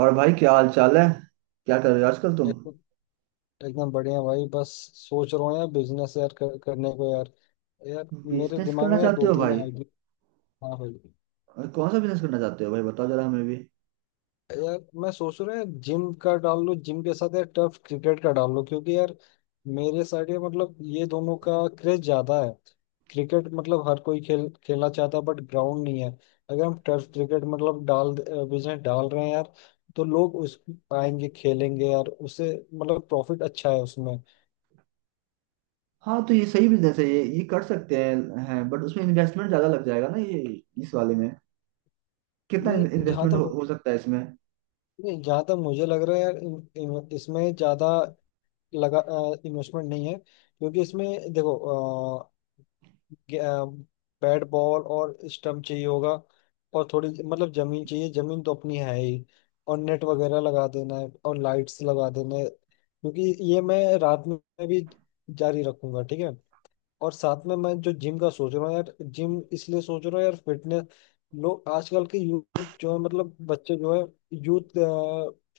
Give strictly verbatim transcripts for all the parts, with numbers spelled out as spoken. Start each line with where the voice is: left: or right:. right: और भाई, क्या हाल चाल है? क्या कर रहे हो आजकल तुम?
left: एकदम एकदम बढ़िया भाई। बस सोच रहा हूँ यार बिजनेस यार कर, करने को यार। यार मेरे
right: बिजनेस
left: दिमाग
right: करना
left: में यार
right: चाहते
left: दो
right: हो
left: तीन
right: भाई?
left: आइडिया। हाँ भाई।
right: और कौन सा बिजनेस करना चाहते हो भाई, बताओ जरा हमें भी।
left: यार मैं सोच रहा हूँ यार जिम का डाल लूँ, जिम के साथ यार टर्फ क्रिकेट का डाल लूँ क्योंकि यार मेरे साइड ये मतलब ये दोनों का क्रेज ज्यादा है। क्रिकेट मतलब हर कोई खेल खेलना चाहता है बट ग्राउंड नहीं है। अगर हम टर्फ क्रिकेट मतलब डाल बिजनेस डाल रहे हैं यार तो लोग उस आएंगे खेलेंगे यार उससे मतलब प्रॉफिट अच्छा है उसमें।
right: हाँ, तो ये सही बिजनेस है, ये ये कर सकते हैं हैं बट उसमें इन्वेस्टमेंट ज्यादा लग जाएगा ना, ये इस वाले में कितना
left: नहीं जहाँ
right: इन्वेस्टमेंट हो,
left: तक,
right: हो सकता है इसमें?
left: नहीं जहाँ तक मुझे लग रहा है यार इन- इन- इसमें ज़्यादा लगा इन्वेस्टमेंट नहीं है क्योंकि इसमें देखो अ, गे- अ, बैट बॉल और स्टम्प चाहिए होगा। और थोड़ी मतलब ज़मीन चाहिए, ज़मीन तो अपनी है ही। और नेट वगैरह लगा देना है और लाइट्स लगा देना है क्योंकि ये मैं रात में भी जारी रखूंगा, ठीक है। और साथ में मैं जो जिम का सोच रहा हूँ यार, जिम इसलिए सोच रहा हूँ यार फिटनेस, लोग आजकल के यूथ जो है मतलब बच्चे जो है, यूथ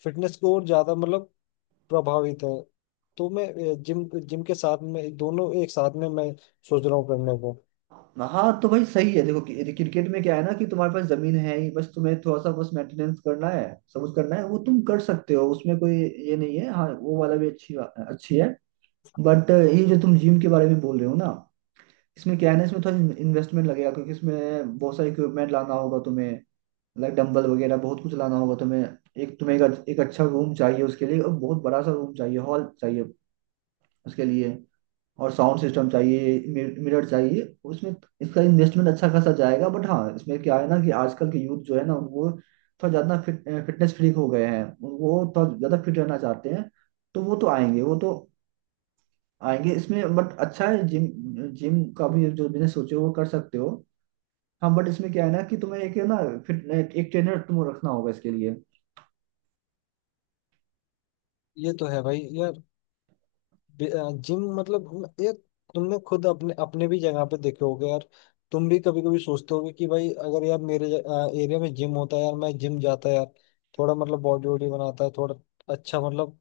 left: फिटनेस को और ज्यादा मतलब प्रभावित है। तो मैं जिम जिम के साथ में दोनों एक साथ में मैं सोच रहा हूँ करने को।
right: हाँ, तो भाई सही है, देखो कि- क्रिकेट में क्या है ना, कि तुम्हारे पास जमीन है ही, बस तुम्हें थोड़ा सा बस मेंटेनेंस करना है। सब कुछ करना है वो तुम कर सकते हो, उसमें कोई ये नहीं है। हाँ, वो वाला भी अच्छी बा- अच्छी है। बट ये जो तुम जिम के बारे में बोल रहे हो ना, इसमें क्या है ना, इसमें थोड़ा इन्वेस्टमेंट लगेगा क्योंकि इसमें बहुत सारे इक्विपमेंट लाना होगा तुम्हें। लाइक डंबल वगैरह बहुत कुछ लाना होगा तुम्हें। एक तुम्हें एक, एक अच्छा रूम चाहिए उसके लिए, और बहुत बड़ा सा रूम चाहिए, हॉल चाहिए उसके लिए। और साउंड सिस्टम चाहिए। मिरर चाहिए उसमें। इसका इन्वेस्टमेंट अच्छा खासा जाएगा, बट हाँ इसमें क्या है ना, कि आजकल के यूथ जो है ना, वो थोड़ा ज़्यादा फिट फिटनेस फ्रीक हो गए हैं, वो थोड़ा ज़्यादा फिट रहना चाहते हैं। तो वो तो आएंगे वो तो आएंगे इसमें, बट अच्छा है जिम जिम का भी जो बिजनेस सोचे हो वो कर सकते हो। हाँ बट इसमें क्या है ना, कि तुम्हें एक है ना, फिर एक ट्रेनर तुम्हें रखना होगा इसके लिए।
left: ये तो है भाई यार। बे- अ, जिम मतलब हम- एक, तुमने खुद अपने अपने भी जगह पे देखे होगे यार। तुम भी कभी कभी सोचते होगे कि भाई अगर यार मेरे एरिया में जिम होता है यार, मैं जिम जाता है यार, थोड़ा मतलब बॉडी वॉडी बनाता है, थोड़ा अच्छा मतलब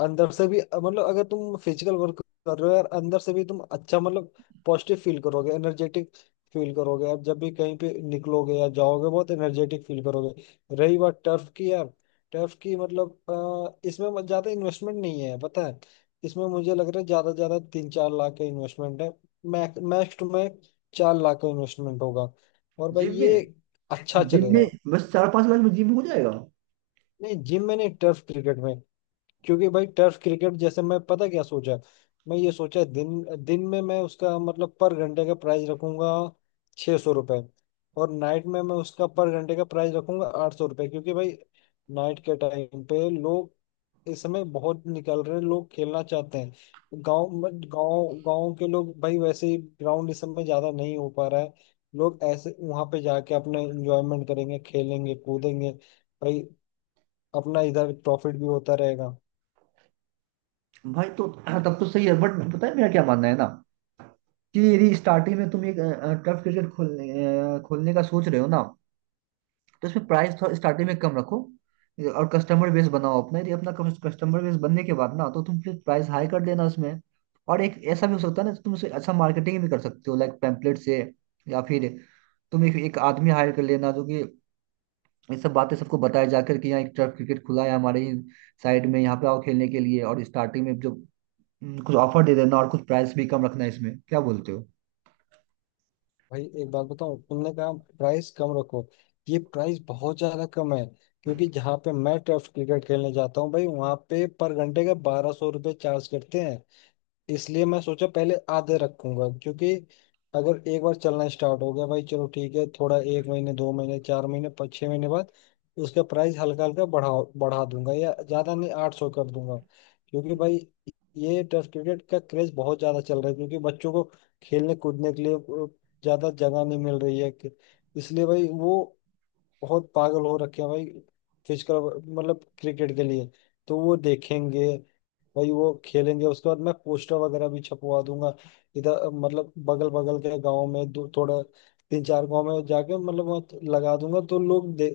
left: अंदर से भी मतलब अगर तुम फिजिकल वर्क कर रहे हो यार, अंदर से भी तुम अच्छा मतलब पॉजिटिव फील करोगे, एनर्जेटिक फील करोगे यार, जब भी कहीं पे निकलोगे या जाओगे बहुत एनर्जेटिक फील करोगे। रही बात टर्फ की यार, टर्फ की मतलब अ, इसमें मत- ज्यादा इन्वेस्टमेंट नहीं है, पता है। इसमें मुझे लग रहा है ज्यादा से ज्यादा तीन चार लाख का इन्वेस्टमेंट है, मैक्स मैक्स में चार लाख का इन्वेस्टमेंट होगा। और भाई
right: जिम में
left: ये अच्छा
right: जिम में
left: चलेगा।
right: बस चार पांच लाख में जिम हो जाएगा?
left: नहीं जिम में नहीं, टर्फ क्रिकेट में। क्योंकि भाई टर्फ क्रिकेट जैसे, मैं पता क्या सोचा, मैं ये सोचा दिन दिन में मैं उसका मतलब पर घंटे का प्राइस रखूंगा छह सौ रुपये, और नाइट में मैं उसका पर घंटे का प्राइस रखूंगा आठ सौ रुपये क्योंकि भाई नाइट के टाइम पे लोग इस समय बहुत निकल रहे हैं, लोग खेलना चाहते हैं। गांव गांव गांव के लोग भाई, वैसे ही ग्राउंड इस समय ज्यादा नहीं हो पा रहा है, लोग ऐसे वहां पे जाके अपने एंजॉयमेंट करेंगे, खेलेंगे कूदेंगे भाई, अपना इधर प्रॉफिट भी होता रहेगा।
right: भाई, तो हाँ, तब तो सही है, बट पता है मेरा क्या मानना है ना, कि यदि स्टार्टिंग में तुम एक टर्फ क्रिकेट खोलने अ, खोलने का सोच रहे हो ना, तो इसमें प्राइस थोड़ा स्टार्टिंग में कम रखो। और कस्टमर बेस बनाओ अपना, यदि अपना कस्टमर बेस बनने के बाद ना, तो तुम फिर प्राइस हाई कर देना उसमें। और एक ऐसा भी हो सकता है ना, तुम उसे अच्छा मार्केटिंग भी कर सकते हो, लाइक पैम्पलेट से, या फिर तुम एक, एक आदमी हायर कर लेना, जो कि ये सब बातें सबको बताया जाकर, कि यहाँ एक तरफ क्रिकेट खुला है हमारे ही साइड में, यहाँ पे आओ खेलने के लिए। और स्टार्टिंग में जो हम्म, कुछ ऑफर दे देना, और कुछ प्राइस भी कम रखना है, इसमें क्या बोलते हो?
left: भाई एक बात बताऊं, तुमने कहा प्राइस कम रखो, ये प्राइस बहुत ज्यादा कम है क्योंकि जहाँ पे मैं टर्फ क्रिकेट खेलने जाता हूँ भाई वहाँ पे पर घंटे का बारह सौ रुपये चार्ज करते हैं। इसलिए मैं सोचा पहले आधे रखूंगा, क्योंकि अगर एक बार चलना स्टार्ट हो गया भाई चलो ठीक है, थोड़ा एक महीने दो महीने चार महीने पाँच छह महीने बाद उसका प्राइस हल्का हल्का बढ़ा बढ़ा दूंगा, या ज्यादा नहीं, आठ सौ कर दूंगा। क्योंकि भाई ये टेस्ट क्रिकेट का क्रेज बहुत ज्यादा चल रहा है क्योंकि बच्चों को खेलने कूदने के लिए अ, ज्यादा जगह नहीं मिल रही है कि- इसलिए भाई वो बहुत पागल हो रखे हैं भाई, फिजिकल मतलब क्रिकेट के लिए। तो वो देखेंगे भाई वो खेलेंगे, उसके बाद मैं पोस्टर वगैरह भी छपवा दूंगा इधर मतलब बगल बगल के गांव में, दो थोड़ा तीन चार गांव में जाके मतलब वहाँ लगा दूंगा तो लोग दे,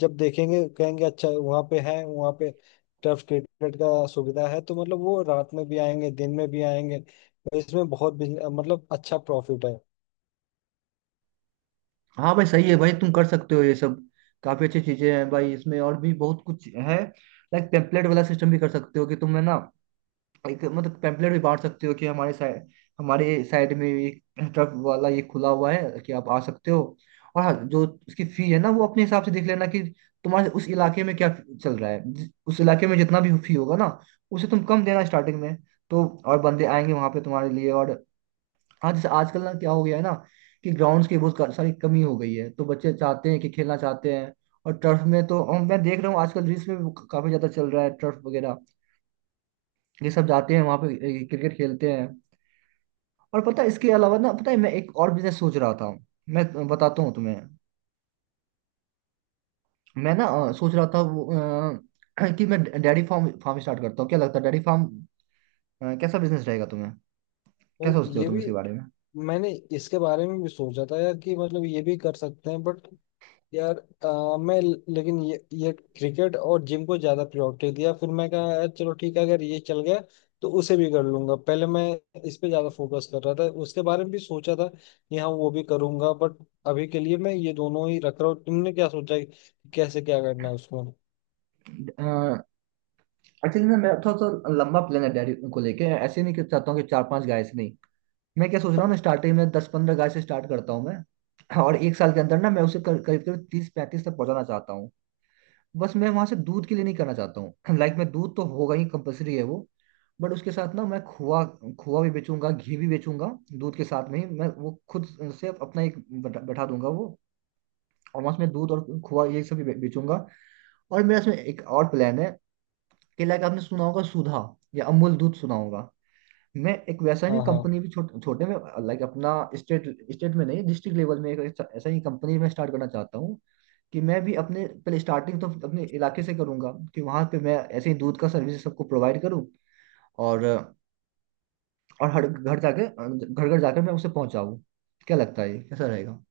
left: जब देखेंगे कहेंगे अच्छा वहाँ पे है, वहाँ पे टर्फ क्रिकेट का सुविधा है तो मतलब वो रात में भी आएंगे दिन में भी आएंगे। और इसमें बहुत बिजन- मतलब अच्छा प्रॉफिट है।
right: हाँ भाई, सही है भाई, तुम कर सकते हो ये सब। काफी अच्छी चीजें हैं भाई, इसमें और भी बहुत कुछ है। लाइक टेम्पलेट वाला सिस्टम भी कर सकते हो कि तुम, है ना, एक मतलब पैम्पलेट भी बांट सकते हो कि हमारे साइड हमारे साइड में एक ट्रक वाला ये खुला हुआ है, कि आप आ सकते हो। और हाँ, जो उसकी फी है ना, वो अपने हिसाब से देख लेना, कि तुम्हारे उस इलाके में क्या चल रहा है। जिस- उस इलाके में जितना भी फी होगा ना, उसे तुम कम देना स्टार्टिंग में। तो और बंदे आएंगे वहां पे तुम्हारे लिए। और हाँ, जैसे आजकल ना, क्या हो गया है ना, कि ग्राउंड्स की बहुत सारी कमी हो गई है, तो बच्चे चाहते हैं कि खेलना चाहते हैं। और टर्फ में तो हम- मैं देख रहा हूँ आजकल रील्स में भी काफी ज्यादा चल रहा है टर्फ वगैरह। ये सब जाते हैं वहाँ पे, क्रिकेट खेलते हैं। और पता है, इसके अलावा ना, पता है मैं एक और बिजनेस सोच रहा था। मैं बताता हूँ तुम्हें। मैं ना अ, सोच रहा था वो, अ, कि मैं डेयरी फार्म फार्म स्टार्ट करता हूँ। क्या लगता है, डेयरी फार्म कैसा बिजनेस रहेगा तुम्हें? क्या
left: भाई
right: सोचते हो
left: ये
right: तुम
left: भी
right: इसके बारे में?
left: मैंने इसके बारे में भी सोचा था यार, कि मतलब ये भी कर सकते हैं बट यार अ, मैं, लेकिन ये ये क्रिकेट और जिम को ज्यादा प्रायोरिटी दिया, फिर मैं कहा यार चलो ठीक है अगर ये चल गया तो उसे भी कर लूंगा, पहले मैं इस पे ज्यादा फोकस कर रहा था, उसके बारे में भी सोचा था कि हाँ वो भी करूंगा बट अभी के लिए मैं ये दोनों ही रख रहा हूँ। तुमने क्या सोचा है कि कैसे क्या करना है उसमें।
right: एक्चुअली ना, मेरा थोड़ा सा लंबा प्लान है डेयरी को लेके, ऐसे नहीं कि चाहता हूँ कि चार पांच गाय से, नहीं। मैं क्या सोच रहा हूँ ना, स्टार्टिंग में दस पंद्रह गाय से स्टार्ट करता हूँ मैं, और एक साल के अंदर ना मैं उसे कर- करीब करीब तीस पैंतीस तक पहुंचाना चाहता हूँ। बस मैं वहां से दूध के लिए नहीं करना चाहता हूँ। लाइक, मैं दूध तो होगा ही, कंपलसरी है वो। बट उसके साथ ना मैं खोआ खोआ भी बेचूंगा, घी भी बेचूंगा। दूध के साथ में ही मैं वो खुद से अपना एक बैठा बैठा दूंगा वो। और वहां से मैं दूध और खोआ ये सब भी बे- बेचूंगा। और मेरा इसमें एक और प्लान है, कि लाइक आपने सुना होगा सुधा या अमूल दूध, सुना होगा? मैं एक वैसा ही
left: हाँ हाँ
right: कंपनी भी छोटे छोटे में, लाइक अपना स्टेट स्टेट में नहीं, डिस्ट्रिक्ट लेवल में एक ऐसा ऐसा ही कंपनी में स्टार्ट करना चाहता हूँ। कि मैं भी अपने पहले स्टार्टिंग तो अपने इलाके से करूंगा, कि वहां पे मैं ऐसे ही दूध का सर्विस सबको प्रोवाइड करूँ, और और हर घर जाके, घर घर जाकर मैं उसे पहुंचाऊँ। क्या लगता है ये? कैसा रहेगा?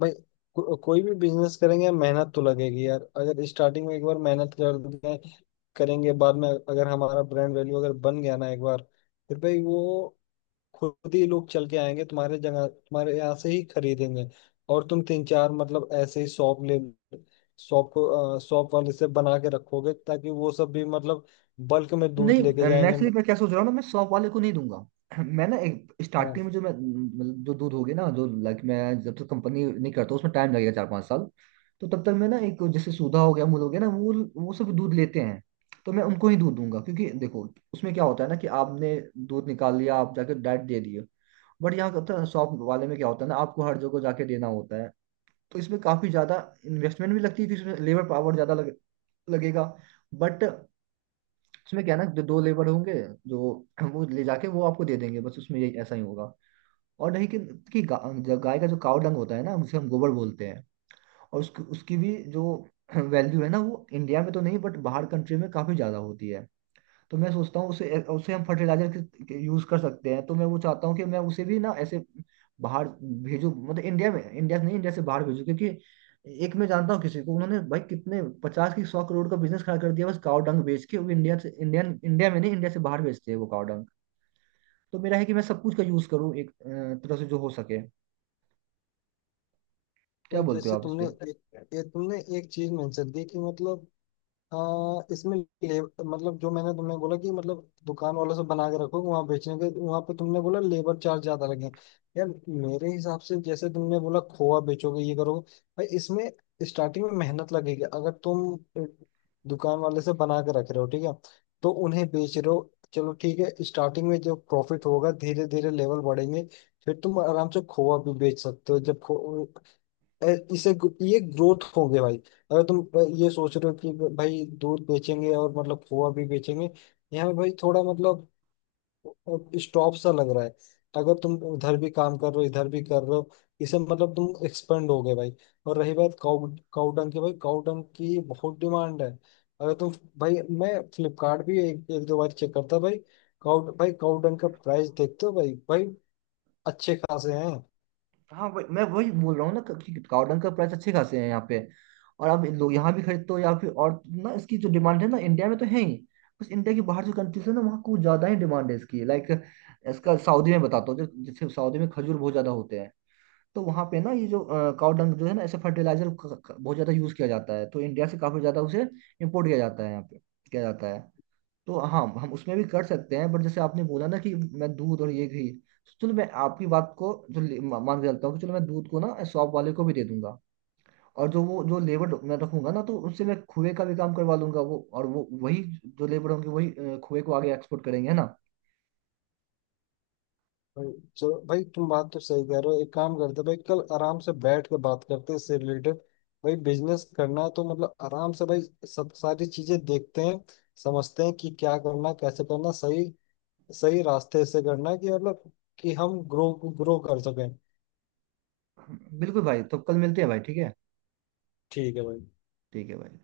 left: भाई, को, कोई भी बिजनेस करेंगे मेहनत तो लगेगी यार, अगर स्टार्टिंग में एक बार मेहनत कर दें करेंगे बाद में, अगर हमारा ब्रांड वैल्यू अगर बन गया ना एक बार, फिर भाई वो खुद ही लोग चल के आएंगे तुम्हारे जगह, तुम्हारे यहाँ से ही खरीदेंगे। और तुम तीन चार मतलब ऐसे ही शॉप ले शॉप को शॉप वाले से बना के रखोगे ताकि वो सब भी मतलब बल्क में दूध
right: नहीं,
left: लेके
right: मैं
left: जाएंगे।
right: एक्चुअली, मैं क्या सोच रहा हूँ ना, मैं शॉप वाले को नहीं दूंगा। मैं ना एक स्टार्टिंग
left: हाँ
right: में, जो मैं मतलब जो दूध होगी ना, जो लाइक मैं जब तक कंपनी नहीं करता, उसमें टाइम लगेगा चार पाँच साल। तो तब तक मैं ना एक, जैसे सुधा हो गया, अमूल हो गया ना, वो वो सब दूध लेते हैं। तो मैं उनको ही दूध दूंगा क्योंकि देखो, उसमें क्या होता है ना, कि आपने दूध निकाल लिया, आप जाके डाइट दे दिए। बट यहाँ होता है शॉप वाले में, क्या होता है ना, आपको हर जगह जाके देना होता है। तो इसमें काफी ज्यादा इन्वेस्टमेंट भी लगती है, क्योंकि इसमें लेबर पावर ज्यादा लगे, लगेगा। बट उसमें क्या है ना, जो दो लेबर होंगे, जो वो ले जाके वो आपको दे देंगे, बस उसमें यही ऐसा ही होगा। और नहीं कि, कि गा, जो गाय का जो काव डंग होता है ना, उसे हम गोबर बोलते हैं। और उसकी उसकी भी जो वैल्यू है ना, वो इंडिया में तो नहीं बट बाहर कंट्री में काफी ज्यादा होती है। तो मैं सोचता हूँ उसे उसे हम फर्टिलाइजर यूज कर सकते हैं, तो मैं वो चाहता हूँ कि मैं उसे भी ना ऐसे बाहर भेजू, मतलब इंडिया में, इंडिया से नहीं, इंडिया से बाहर भेजू, क्योंकि एक मैं जानता हूँ किसी को, उन्होंने भाई कितने पचास की सौ करोड़ का बिजनेस खड़ा कर दिया बस काव डंग बेच के, वो इंडिया से इंडियन इंडिया में नहीं, इंडिया से बाहर बेचते हैं वो काव डंग। तो मेरा है कि मैं सब कुछ का यूज करूँ एक अ, तरह से जो हो सके। क्या
left: भाई,
right: बोलते हो
left: जैसे
right: आप इस
left: तुमने
right: पे?
left: एक, एक तुमने एक चीज मेंशन की कि मतलब हाँ, इसमें ले- मतलब जो मैंने तुम्हें बोला कि मतलब दुकान वालों से बना के रखो वहां बेचने के, वहां पे तुमने बोला लेबर चार्ज ज्यादा लगे, यार मेरे हिसाब से जैसे तुमने बोला खोआ बेचोगे ये करोगे, भाई इसमें स्टार्टिंग में मेहनत लगेगी, अगर तुम अ, दुकान वाले से बना के रख रहे हो ठीक है तो उन्हें बेच रहे हो, चलो ठीक है स्टार्टिंग में जो प्रॉफिट होगा धीरे धीरे लेवल बढ़ेंगे, फिर तुम आराम से खोआ भी बेच सकते हो जब अ, इसे ये ग्रोथ हो गया भाई। अगर तुम अ, ये सोच रहे हो कि भाई दूध बेचेंगे और मतलब खोआ भी बेचेंगे, यहाँ पे भाई थोड़ा मतलब स्टॉप सा लग रहा है, अगर तुम उधर भी काम कर रहे हो इधर भी कर रहे हो इसे मतलब तुम एक्सपेंड हो गए भाई। और रही बात काउ काउ डंग की, भाई काउ डंग की बहुत डिमांड है, अगर तुम भाई मैं फ्लिपकार्ट भी एक, एक दो बार चेक करता भाई, काउ भाई काउ डंग का प्राइस देखते हो भाई, भाई अच्छे खासे हैं।
right: हाँ, वही मैं वही बोल रहा हूँ ना, कि गार्डन का प्राइस अच्छे खासे हैं यहाँ पे। और आप लोग यहाँ भी खरीदते हो या फिर, और ना, इसकी जो डिमांड है ना, इंडिया में तो है ही, बस इंडिया की बाहर जो कंट्रीज है ना, वहाँ कुछ ज्यादा ही डिमांड है इसकी, लाइक इसका सऊदी में बताता हूँ, जो- जैसे सऊदी में खजूर बहुत ज्यादा होते हैं। तो वहाँ पे ना, ये जो काउडंग जो है ना, ऐसे फर्टिलाइजर बहुत ज्यादा यूज किया जाता है, तो इंडिया से काफी ज्यादा उसे इम्पोर्ट किया जाता है यहाँ पे, किया जाता है। तो हाँ, हम उसमें भी कर सकते हैं, बट जैसे आपने बोला ना कि मैं दूध और ये घी, तो चलो मैं आपकी बात को जो ले- मा- मान के चलता हूँ कि चलो, मैं दूध को ना शॉप वाले को भी दे दूंगा। और जो वो जो लेबर मैं रखूंगा ना, तो उससे मैं खुए का भी काम करवा लूंगा वो, और वो वही जो लेबर होंगे वही अ, खुए को आगे एक्सपोर्ट करेंगे, है ना?
left: भाई चलो भाई तुम बात तो सही कह रहे हो, एक काम करते भाई कल आराम से बैठ के बात करते हैं इससे रिलेटेड, भाई बिजनेस करना है तो मतलब आराम से भाई सब सारी चीजें देखते हैं, समझते हैं कि क्या करना कैसे करना, सही सही रास्ते से करना है कि मतलब कि हम ग्रो ग्रो कर सकें।
right: बिल्कुल भाई, तो कल मिलते हैं भाई, ठीक है?
left: ठीक है भाई।
right: ठीक है भाई।